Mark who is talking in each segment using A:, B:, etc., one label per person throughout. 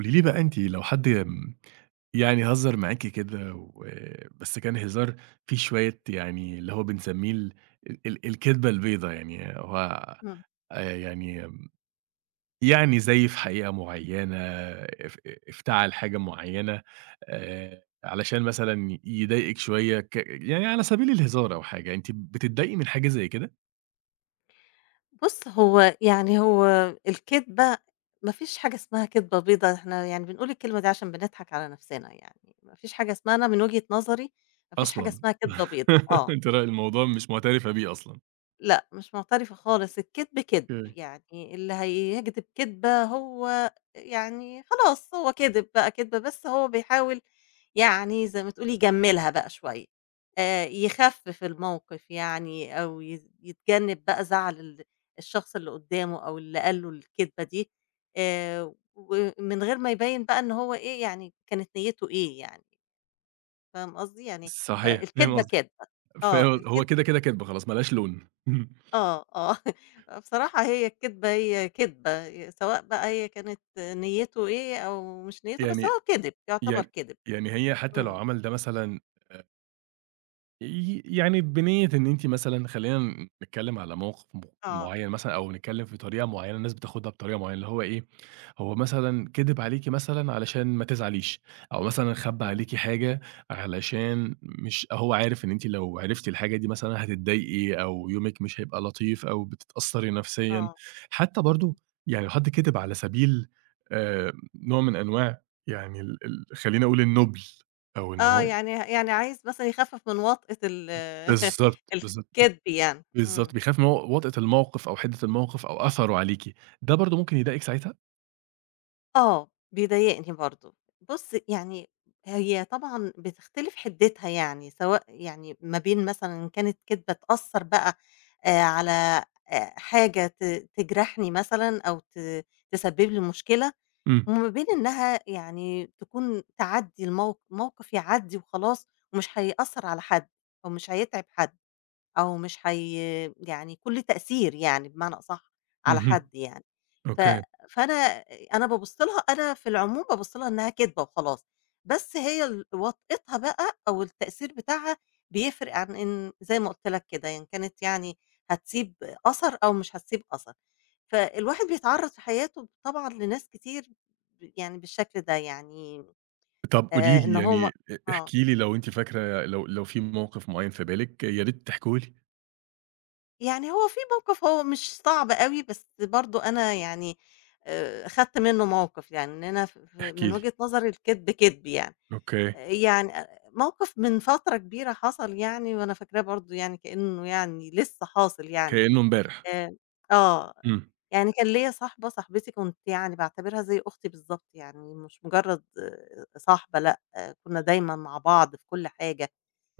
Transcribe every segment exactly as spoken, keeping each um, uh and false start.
A: قولي لي بقى، أنتِ لو حد آمم، يعني هزّر معاكِ كده و بس كان هزار. فيه شوية يعني اللي هو بنسميه ال ال الكدبة البيضا، يعني هو،
B: إمم.
A: آآ، يعني يعني زيّف حقيقة معيّنة، اف افتعل حاجة معيّنة، آآ، علشان مثلًا يضايقِك شوية ك يعني على سبيل الهزار أو حاجة. أنتِ بتتضايقي من حاجة زي كده
B: بُص، هو يعني هو الكدبة، ما فيش حاجة اسمها كدبة بيضا، إحنا يعني بنقول الكلمة دي عشان بنضحك على نفسنا يعني. ما فيش حاجة اسمها، أنا من وجهة نظري ما فيش حاجة
A: أصلًا؟
B: اسمها كدبة بيضا، آه.
A: أنتِ رأي الموضوع مش معترفة بيه أصلًا.
B: لأ، مش مُعترفة خالص، الكدب كدب،
A: أوكي.
B: يعني اللي هيكدب كدبة هو يعني خلاص هو كدب بقى كدبة، بس هو بيحاول يعني زي ما تقولي يجمّلها بقى شوية، آآ يخفِّف الموقِف يعني أو يز يتجنّب بقى زعل ال الشخص اللي قُدّامه أو اللي قال له الكدبة دي، آآ ومن غير ما يبيّن بقى إن هو إيه، يعني كانت نيّته إيه يعني، فاهم قصدي؟ يعني آآ
A: صحيح، فاهم
B: الكدبة
A: قصدِك.
B: كدبة، آه
A: فهو هو كده،
B: الكدبة
A: كده كدب خلاص ما لهاش لون.
B: آه، آه. بصراحة هي الكدبة هي كدبة، ي سواء بقى هي كانت نيّته إيه أو مش نيّته، بس
A: يعني
B: هو كِدِب، يعتبر
A: يعني
B: كِدِب.
A: يعني هي حتى لو
B: إمم.
A: عمل ده مثلًا، ي يعني بنيّة إن أنتِ مثلًا، خلّينا نتكلّم على موقف م
B: آه.
A: معيّن مثلًا، أو نتكلّم في طريقة معيّنة الناس بتاخدها بطريقة معيّنة، اللي هو إيه، هو مثلًا كِدِب عليكِ مثلًا علشان ما تزعليش، أو مثلًا خبّى
B: إمم.
A: عليكِ حاجة علشان، مش هو عارف إن أنتِ لو عرفتِ الحاجة دي مثلًا هتتضايقي أو يومِك مش هيبقى لطيف أو بتتأثّري نفسيًا،
B: آه.
A: حتّى برضه
B: مم.
A: يعني لو حد كِدِب على سبيل آآ نوع من أنواع يعني ال ال خلّيني أقول النُّبْل، أو إن
B: آه.
A: هو...
B: يعني يعني عايز مثلًا يخفِّف من وطأة ال
A: بالضبط، بالضبط.
B: الكدب يعني.
A: بالضبط،
B: إمم.
A: بيخاف من هو وطأة الموقف أو حِدّة الموقف أو أثره عليكِ، ده برضه ممكن يضايقِك ساعتها؟
B: آه، بيضايقني برضه. بُص، يعني هي طبعًا بتختلف حِدِّتها يعني، سواء يعني ما بين مثلًا إن كانت كدبة تأثّر بقى آآ على آآ حاجة ت تجرحني مثلًا أو ت تسبِّب لي مشكلة،
A: إمم.
B: وما بين إنّها يعني تكون تعدّي الموق موقِف يعدّي وخلاص ومش هيأثّر على حد أو مش هيتعب حد. أو مش حي يعني كُلّه تأثير يعني بمعنى أصح على
A: اهم.
B: حد يعني، ف
A: أوكي.
B: فأنا أنا بابُص لها، أنا في العموم بابُص لها إنها كدبة وخلاص، بس هي ال وطئتها بقى أو التأثير بتاعها بيفرق عن إن زي ما قُلت لك كده، إن كانت يعني هتسيب أثر أو مش هتسيب أثر، فالواحد بيتعرّض في حياته طبعًا لناس كتير ب يعني بالشكل ده يعني.
A: طَب قولي
B: آآ إن
A: لي،
B: هُم
A: يعني أ
B: آه.
A: احكي لي لو أنتِ فاكرة، لو لو في موقف معيّن في بالِك، يا ريت تحكيه لي.
B: يعني هو في موقف هو مش صعب أوي، بس برضه أنا يعني آآ خدت منّه موقف، يعني إن أنا ف ف من
A: احكي لي.
B: وجهة نظري الكدب كدب يعني.
A: أوكي.
B: آآ يعني أ موقف من فترة كبيرة حصل يعني وأنا فاكراه برضه يعني كإنه يعني لسّه حاصل يعني.
A: كإنه امبارح.
B: آآ آه.
A: إمم.
B: يعني كان ليّا صاحبة، صاحبتي كنت يعني باعتبرها زي أختي بالضبط، يعني مش مجرّد آه، صاحبة لأ، آه، كُنّا دايمًا مع بعض في كل حاجة.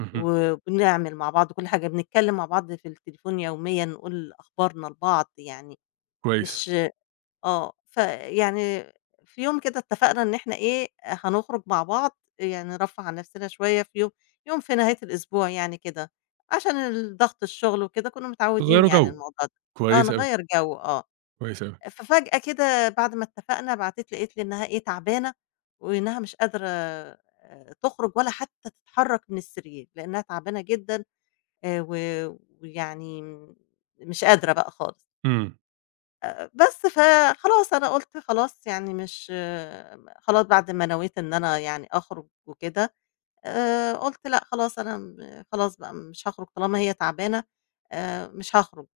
A: اهم.
B: وبنعمل مع بعض كل حاجة، بنتكلّم مع بعض في التليفون يوميًا، نقول أخبارنا لبعض يعني.
A: كويس.
B: مش آه، فيعني في يوم كده اتفقنا إن إحنا إيه، هنخرج مع بعض يعني نرفّه عن نفسنا شوية في يوم يوم في نهاية الأسبوع يعني كده، عشان ال ضغط الشغل وكده كُنّا متعوّدين
A: تغيّروا
B: يعني
A: جو.
B: الموضوع ده، آه
A: كويس أوي.
B: نغيّر جو آه،
A: كويس أوي.
B: ففجأة كده بعد ما اتفقنا بعتِت لقيت لي إنها إيه، تعبانة وإنها مش قادرة آآ تخرج ولا حتى تتحرّك من السرير، لإنها تعبانة جدًا آآ و ويعني مش قادرة بقى خالص.
A: إمم.
B: آآ بس فخلاص أنا قُلت خلاص يعني مش آه، خلاص بعد ما نويت إن أنا يعني أخرج وكده، آآ قُلت لأ خلاص أنا م خلاص بقى مش هاخرج طالما هي تعبانة آآ مش هاخرج.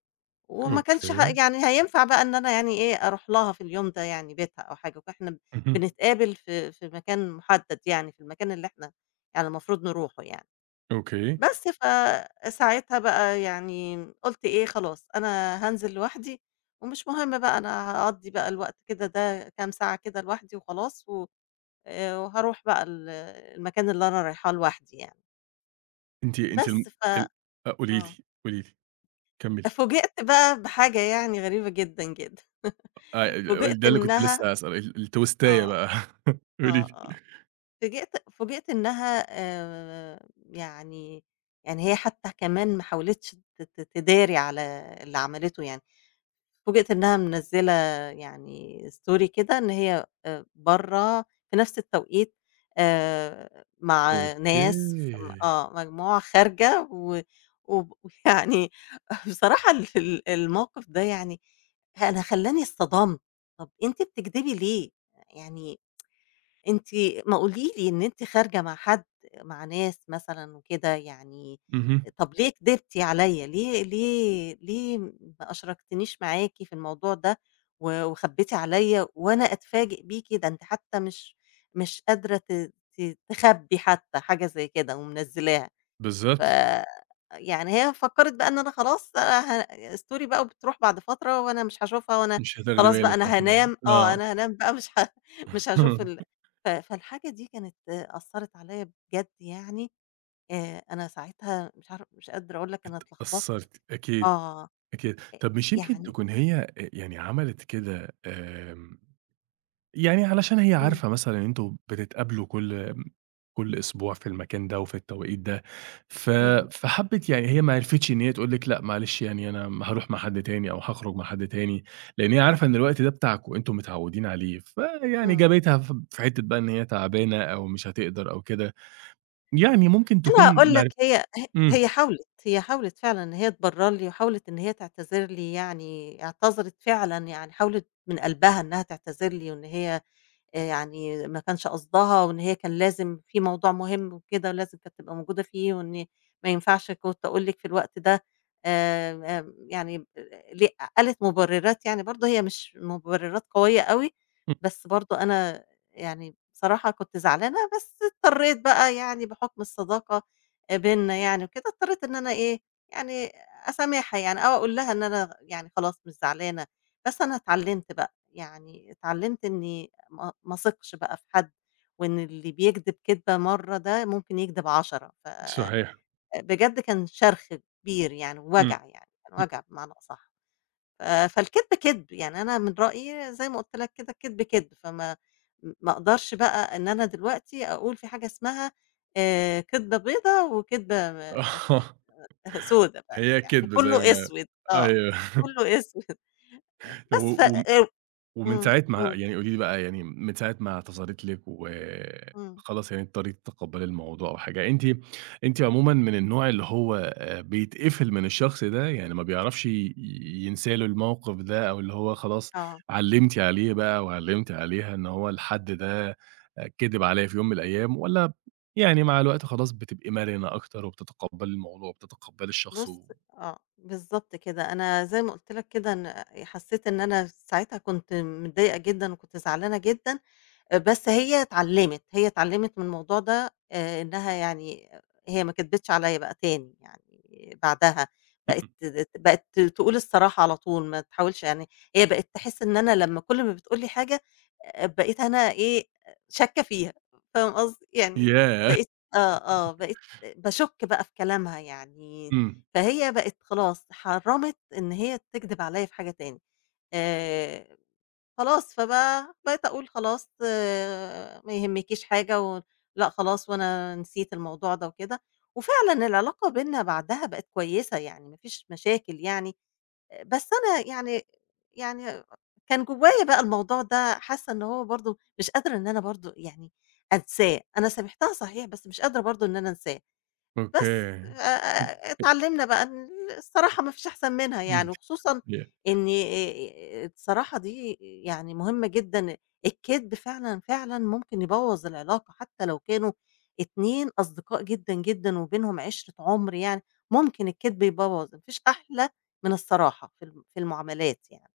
B: وما كانش ه
A: أوكي.
B: يعني هينفع بقى إن أنا يعني إيه، أروح لها في اليوم ده يعني بيتها أو حاجة، وإحنا
A: اهم.
B: بنتقابل في في مكان مُحدد يعني، في المكان اللي إحنا يعني المفروض نروحه يعني.
A: أوكي.
B: بس فساعتها بقى يعني قُلت إيه خلاص أنا هانزل لوحدي، ومش مهم بقى أنا هاقضّي بقى الوقت كده ده كام ساعة كده لوحدي وخلاص، و آآ وهاروح بقى ال المكان اللي أنا رايحاه لوحدي يعني.
A: أنتِ أنتِ الم
B: بس ف
A: ال آه، قولي
B: آه.
A: لي، قولي لي، كمّلي.
B: فوجئت بقى بحاجة يعني غريبة جدًا، جدًا.
A: آه،
B: فوجئت
A: ال ده اللي كنت
B: إنها
A: لسه هاسأل ال التويستاية
B: آه،
A: بقى. قولي
B: آه،
A: لي.
B: آه. فوجئت فوجئت إنها آآ يعني يعني هي حتى كمان ما حاولتش ت ت تداري على اللي عملته يعني. فوجئت إنها منزّلة يعني story كده إن هي آآ برّه في نفس التوقيت آآ مع
A: أوكي.
B: ناس ف آه، مجموعة خارجة و وب ويعني بصراحة ال ال الموقف ده يعني أنا خلّاني اصطدمت، طَب أنتِ بتكدبي ليه؟ يعني أنتِ ما قولي لي إن أنتِ خارجة مع حد، مع ناس مثلًا وكده يعني،
A: اهم.
B: طب ليه كدبتِ عليَّ، ليه ليه ليه ما أشركتنيش معاكِ في الموضوع ده و وخبيتِ عليَّ وأنا أتفاجئ بيكِ، ده أنتِ حتى مش مش قادرة ت ت تخبّي حتى حاجة زي كده ومنزّلاها. ف
A: بالضبط.
B: يعني هي فكّرِت بقى إن أنا خلاص بقى ه story بقى وبتروح بعد فترة وأنا مش هاشوفها وأنا
A: مش هتاخدي
B: خلاص بقى
A: بالِك
B: أنا
A: مثلًا،
B: هانام آه،
A: آه.
B: أنا هانام بقى مش ه مش هاشوف ال ف فالحاجة دي كانت أثّرت عليّا بجد يعني، آآ أنا ساعتها مش عار مش قادرة أقول لك أنا اتلخبطت
A: قصّرتِ، أكيد.
B: آه،
A: أكيد.
B: آآ
A: طَب مش يمكن
B: يعني
A: تكون هي، آآ يعني عملت كده، آمم يعني علشان هي
B: إمم،
A: عارفة مثلًا إن أنتم بتتقابلوا كل، آمم، كل أسبوع في المكان ده وفي التوقيت ده، ف
B: إمم،
A: فحبِّت يعني، هي ما عرفتش إن هي تقول لِك لأ، معلش، يعني أنا م هاروح مع حد تاني أو هاخرج مع حد تاني، لإن هي عارفة إن الوقت ده بتاعكم أنتم متعوّدين عليه، فيعني
B: إمم.
A: جابتها ف في حتّة بقى إن هي تعبانة أو مش هتقدر أو كده، يعني ممكن
B: أنا
A: تكون
B: هاقول
A: ما
B: لك
A: عرف...
B: هي ه هي
A: إمم.
B: حاولت، هي حاولت فعلًا إن هي تبرّر لي وحاولت إن هي تعتذر لي يعني اعتذرت فعلًا، يعني حاولت من قلبها إنها تعتذر لي وإن هي آآ يعني ما كانش قصدها، وإن هي كان لازم في موضوع مهم وكده ولازم كانت تبقى موجودة فيه، وإن ما ينفعش كنت أقول لِك في الوقت ده آآ آمم يعني ليه قالت مُبررات يعني برضه هي مش مُبررات قوية أوي،
A: إمم.
B: بس برضه أنا يعني بصراحة كنت زعلانة، بس اضطريت بقى يعني بحُكم الصداقة آآ بيننا يعني وكده، اضطريت إن أنا إيه، يعني أسامحها يعني أو أقول لها إن أنا يعني خلاص مش زعلانة، بس أنا اتعلمت بقى. يعني اتعلمت إني ما ما اثقش بقى في حد، وإن اللي بيكدب كدبة مرّة ده ممكن يكدب عشرة. ف
A: صحيح.
B: بجد كان شرخ كبير يعني
A: إمم.
B: ووجع يعني، كان
A: إمم.
B: وجع بمعنى أصح. ف فالكدب كدب، يعني أنا من رأيي زي ما قُلت لك كده الكدب كدب، فما ما أقدرش بقى إن أنا دلوقتي أقول في حاجة اسمها آآ كدبة بيضا وكدبة
A: آه،
B: سودا بقى
A: هي
B: يعني
A: كدب زي
B: كلّه
A: ما،
B: أسود، آه،
A: أيوه.
B: كلّه أسود.
A: و
B: بس ف
A: و
B: آآ
A: ومن
B: إمم،
A: ساعة ما،
B: قُل،
A: يعني قولي لي بقى، يعني من ساعة ما اعتذرِت لِك، و
B: إمم،
A: خلاص يعني اضطريتِ تتقبّلي الموضوع أو حاجة، أنتِ أنتِ عمومًا من النوع اللي هو آآ بيتقفل من الشخص ده، يعني ما بيعرفش ي ينسى له الموقف ده، أو اللي هو خلاص
B: آه.
A: علّمتِ عليه بقى وعلّمتِ عليها إن هو الحد ده آآ كدب عليَّ في يوم من الأيام، والّا يعني مع الوقت خلاص بتبقي مرنة أكتر وبتتقبّلي الموضوع وبتتقبّلي الشخص
B: بُص
A: و...
B: آه، بالضبط كده، أنا زي ما قُلت لك كده إن حسّيت إن أنا ساعتها كنت متضايقة جدًا وكنت زعلانة جدًا، آآ بس هي اتعلّمت، هي اتعلّمت من الموضوع ده آآ إنّها يعني هي ما كدبتش عليّا بقى تاني يعني بعدها، بقت
A: إمم.
B: ت بقت ت تقول الصراحة على طول ما تحاولش يعني. هي بقت تحس إن أنا لمّا كل ما بتقول لي حاجة آآ بقيت أنا إيه، شاكّة فيها، فاهم قصدي؟ يعني
A: ياه!
B: بقيت آه، آه، بقيت باشُك بقى في كلامها يعني،
A: إمم.
B: فهي بقت خلاص حرّمت إن هي تكدب عليّا في حاجة تاني آآ خلاص، فبقى بقيت أقول خلاص آآ، ما يهمكيش حاجة و لأ خلاص وأنا نسيت الموضوع ده وكده، وفعلًا العلاقة بيننا بعدها بقت كويسة يعني ما فيش مشاكل يعني، آآ، بس أنا يعني يعني كان جوايا بقى الموضوع ده حاسة إن هو برضه مش قادرة إن أنا برضه يعني أنساه، أنا سامحتها صحيح بس مش قادرة برضه إن أنا أنساه. بس
A: أوكي.
B: آآ آآ اتعلّمنا بقى ال الصراحة ما فيش أحسن منها
A: إمم.
B: يعني، وخصوصًا إن آآ الصراحة دي يعني مهمة جدًا، الكدب فعلًا، فعلًا ممكن يبوّظ العلاقة حتى لو كانوا اتنين أصدقاء جدًا، جدًا وبينهم عِشرة عُمر يعني، ممكن الكدب يبوّظ، ما فيش أحلى من الصراحة في الم في المعاملات يعني.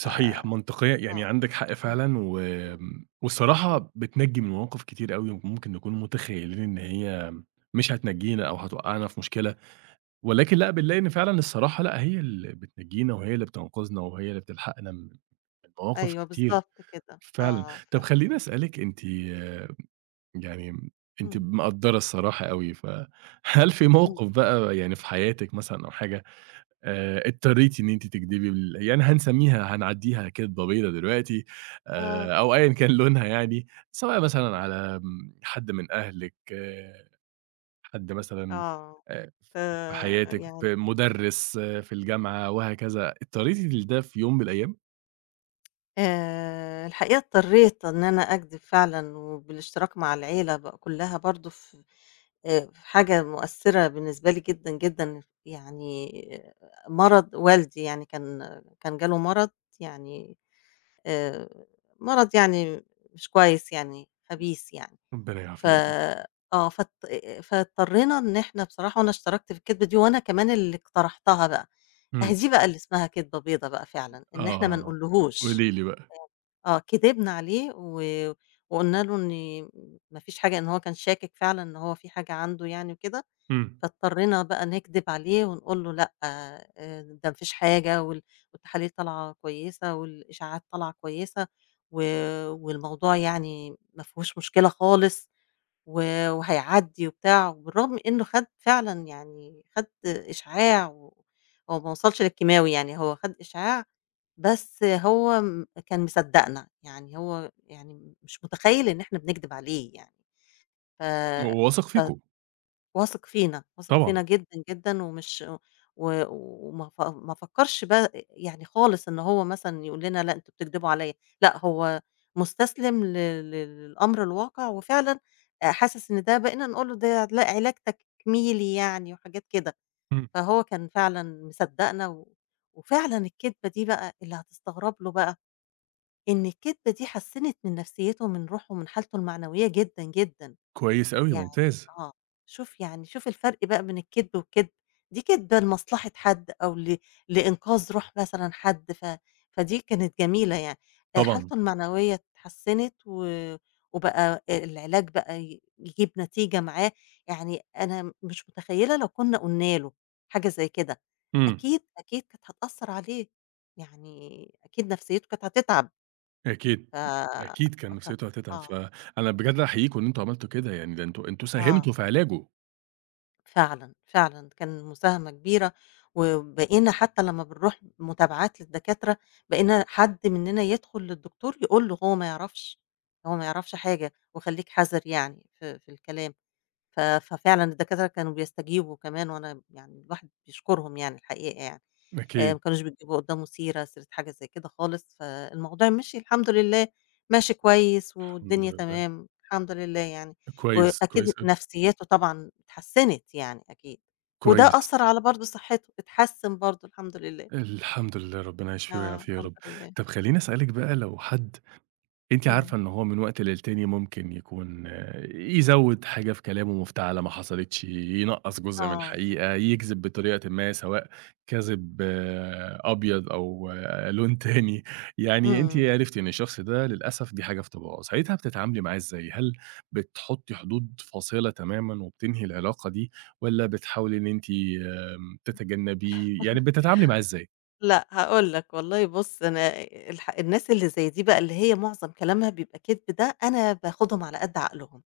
B: ف
A: منطقية، يعني
B: آه.
A: عندِك حق
B: إمم.
A: فعلًا،
B: إمم.
A: وآمم، والصراحة
B: إمم.
A: بتنجّي من مواقف كتير أوي ممكن نكون متخيّلين إن هي مش هتنجّينا أو هتوقّعنا في مشكلة، ولكن لأ، بنلاقي إن فعلًا الصراحة، لأ، هي اللي بتنجّينا وهي اللي بتنقذنا وهي اللي بتلحقنا من من مواقف
B: أيوه
A: كتير،
B: بالضبط كده.
A: فعلًا.
B: آه، ف
A: طب خلّيني أسألِك، أنتِ يعني، أنتِ
B: إمم،
A: مقدّرة الصراحة أوي، فهل في
B: إمم.
A: موقف بقى، يعني في حياتِك مثلًا أو حاجة، آآ اضطريتِ إن أنتِ تكدبي بال يعني هنسميها هنعدّيها كدبة بيضا دلوقتي،
B: آه،
A: آآ أو أيًا كان لونها، يعني سواء مثلًا على آمم حد من أهلِك، حد مثلًا
B: آه.
A: آآ
B: ف
A: في حياتِك،
B: يعني
A: في مُدرِّس في الجامعة وهكذا، اضطريتِ لده في يوم من الأيام؟
B: آآ الحقيقة اضطريت إن أنا أكدب فعلًا، وبالاشتراك مع العيلة بقى كلّها برضه ف آآ في حاجة مؤثّرة بالنسبة لي جدًا، جدًا، يعني آه، مرض والدي يعني كان كان جاله مرض يعني آآ مرض يعني مش كويس يعني خبيث يعني،
A: ربنا
B: ف
A: يعافيك.
B: آه فاضط فاضطرينا إن إحنا بصراحة، وأنا اشتركت في الكدبة دي وأنا كمان اللي اقترحتها بقى، أهي
A: إمم.
B: دي بقى اللي اسمها كدبة بيضا بقى فعلًا، إن إحنا ما
A: آه.
B: نقولهوش.
A: قولي لي بقى.
B: آه، كدبنا عليه و وقُلنا له إن ما فيش حاجة، إن هو كان شاكك فعلًا إن هو في حاجة عنده يعني وكده،
A: إمم.
B: فاضطرينا بقى نكدب عليه ونقول له لأ آآ، ده ما فيش حاجة وال والتحاليل طالعة كويسة والإشاعات طالعة كويسة و والموضوع يعني ما فيهوش مشكلة خالص. و وهيعدّي وبتاع، وبالرغم إنه خَد فعلًا يعني خَد إشعاع و هو ما وصلش للكيماوي يعني، هو خَد إشعاع بس هو م كان مصدّقنا، يعني هو يعني مش متخيّل إن إحنا بنكدب عليه يعني، ف
A: واثق
B: ف
A: فيكم.
B: واثق فينا، واثق
A: طبعًا.
B: فينا جدًا، جدًا. ومش و وما ف ما فكّرش بقى يعني خالص إن هو مثلًا يقول لنا لأ أنتم بتكدبوا عليّا، لأ هو مُستسلم ل ل للأمر الواقع وفعلًا آآ حاسس إن ده بقينا نقول له ده لا علاج تكميلي يعني وحاجات كده،
A: إمم.
B: فهو كان فعلًا مصدّقنا و وفعلًا الكدبة دي بقى اللي هتستغرب له بقى، إن الكدبة دي حسّنت من نفسيته ومن روحه ومن حالته المعنوية جدًا، جدًا.
A: كويس أوي،
B: يعني
A: ممتاز.
B: آه، شوف يعني شوف الفرق بقى بين الكدب والكدب، دي كدبة لمصلحة حد أو ل لإنقاذ روح مثلًا حد، ف فدي كانت جميلة يعني، آآ
A: طبعًا.
B: حالته المعنوية اتحسنت و وبقى العلاج بقى ي يجيب نتيجة معاه، يعني أنا مش متخيلة لو كنا قلنا له حاجة زي كده،
A: إمم.
B: أكيد، أكيد كانت هتأثر عليه، يعني أكيد نفسيته كانت هتتعب،
A: أكيد،
B: ف
A: أكيد كان
B: ف
A: نفسيته هتتعب،
B: آه،
A: فأنا
B: أكيد،
A: بجد أحييكم إن أنتم عملتوا كده، يعني ده أنتم أنتم
B: آه.
A: ساهمتوا في علاجه.
B: فعلًا، فعلًا كان مساهمة كبيرة، وبقينا حتى لمّا بنروح متابعات للدكاترة، بقينا حد مننا يدخل للدكتور يقول له هو ما يعرفش، هو ما يعرفش حاجة وخلّيك حذر يعني في في الكلام، ف ففعلًا الدكاترة كانوا بيستجيبوا كمان، وأنا يعني الواحد بيشكرهم يعني الحقيقة يعني. آآ ما
A: أكيد.
B: كانوش بيجيبوا قدّامه سيرة، سيرة حاجة زي كده خالص، فالموضوع مشي الحمد لله، ماشي كويس
A: الحمد
B: والدنيا
A: لله.
B: تمام، الحمد لله يعني،
A: كويس،
B: وأكيد
A: كويس أوي.
B: نفسيّاته طبعًا اتحسّنت يعني أكيد، وده
A: كويس.
B: أثّر على برضه صحّته، اتحسّن برضه الحمد لله،
A: الحمد لله، ربنا يشفيه
B: آه
A: ويعافيه يا
B: الحمد
A: رب.
B: لله،
A: طب خلّيني
B: إمم،
A: أسألِك بقى، لو حد، أنتِ
B: إمم،
A: عارفة إن هو من وقت للتاني ممكن يكون، آه، يزوّد حاجة في كلامه مفتعلة ما حصلتش، ينقّص جزء من
B: آه،
A: الحقيقة، يكذب بطريقةٍ ما، سواء كذب آه، أبيض أو آه، لون تاني، يعني أنتِ
B: إمم.
A: عرفتِ إن الشخص ده للأسف دي حاجة في طباعه، ساعتها بتتعاملي معاه إزاي؟ هل بتحطّي حدود فاصلة تمامًا وبتنهي العلاقة دي، والّا بتحاولي إن أنتِ، آمم، تتجنبيه، يعني بتتعاملي معاه إزاي؟
B: لأ هاقول لك والله، بُص أنا الح الناس اللي زي دي بقى اللي هي معظم كلامها بيبقى كدب ده، أنا باخدهم على قد عقلهم،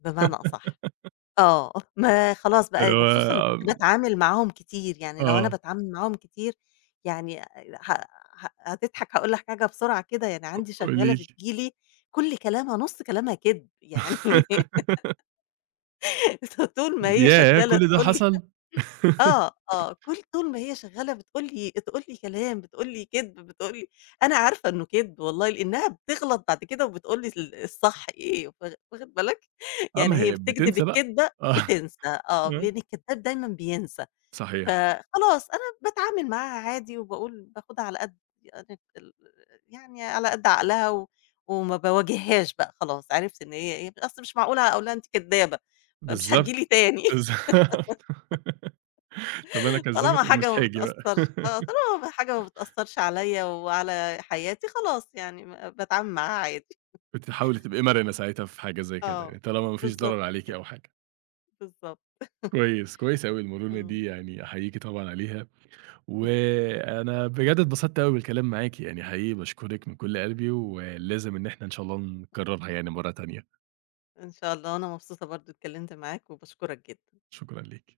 B: بمعنى أصح. آه، ما خلاص بقى
A: اللي هو
B: وخصوصًا لو كنت
A: آمم،
B: باتعامل معاهم كتير، يعني لو أنا
A: آه،
B: باتعامل معاهم كتير يعني ه ه هتضحك. هاقول لك حاجة بسرعة كده، يعني عندي شغّالة
A: قولي لي.
B: بتيجي لي كُلّ كلامها نُص كلامها كدب، يعني طول ما هي
A: ياه!
B: شغّالة
A: كل ده
B: تقول لي
A: حصل!
B: آه، آه، كل طول ما هي شغّالة بتقول لي، تقول لي كلام، بتقول لي كدب، بتقول لي أنا عارفة إنه كدب والله، لإنها بتغلط بعد كده وبتقول لي ال الصح إيه، واخ واخد بالك؟
A: آه،
B: يعني
A: ما
B: هي
A: هي
B: بتكدب
A: بتنسى بقى.
B: الكدبة
A: آه،
B: بتنسى، آه،
A: آه،
B: لإن الكدّاب دايمًا بينسى،
A: صحيح.
B: فخلاص أنا باتعامل معاها عادي وباقول باخدها على قد يعني ال يعني على قد عقلها و وما باواجههاش بقى خلاص، عرفت إن هي إيه، أصل مش معقولة أقول لها أنتِ كدّابة، فمش هتيجي لي
A: بالضبط،
B: تاني.
A: بالضبط. طب أنا كذّابة،
B: طالما
A: طب مش
B: حاجة ما
A: هاجي بقى.
B: بتأثّرش، آه، طالما حاجة ما بتأثّرش عليَّ وعلى حياتي خلاص يعني م باتعامل معاها عادي.
A: كنتِ حاولي تبقي مرنة ساعتها في حاجة زي كده، يعني
B: آه،
A: طالما ما فيش
B: بالضبط
A: ضرر عليكِ
B: كده،
A: أو حاجة.
B: بالضبط،
A: كويس، كويس أوي المرونة دي،
B: إمم.
A: يعني أحييكِ طبعًا عليها، وأنا بجد اتبسطت أوي بالكلام معاكِ، يعني حقيقي باشكرِك من كل قلبي، ولازم إن إحنا إن شاء الله نكررها، يعني مرة تانية.
B: إن شاء الله، أنا مبسوطة برضه اتكلّمت معاك وباشكرك جدًا.
A: شكرًا ليكِ.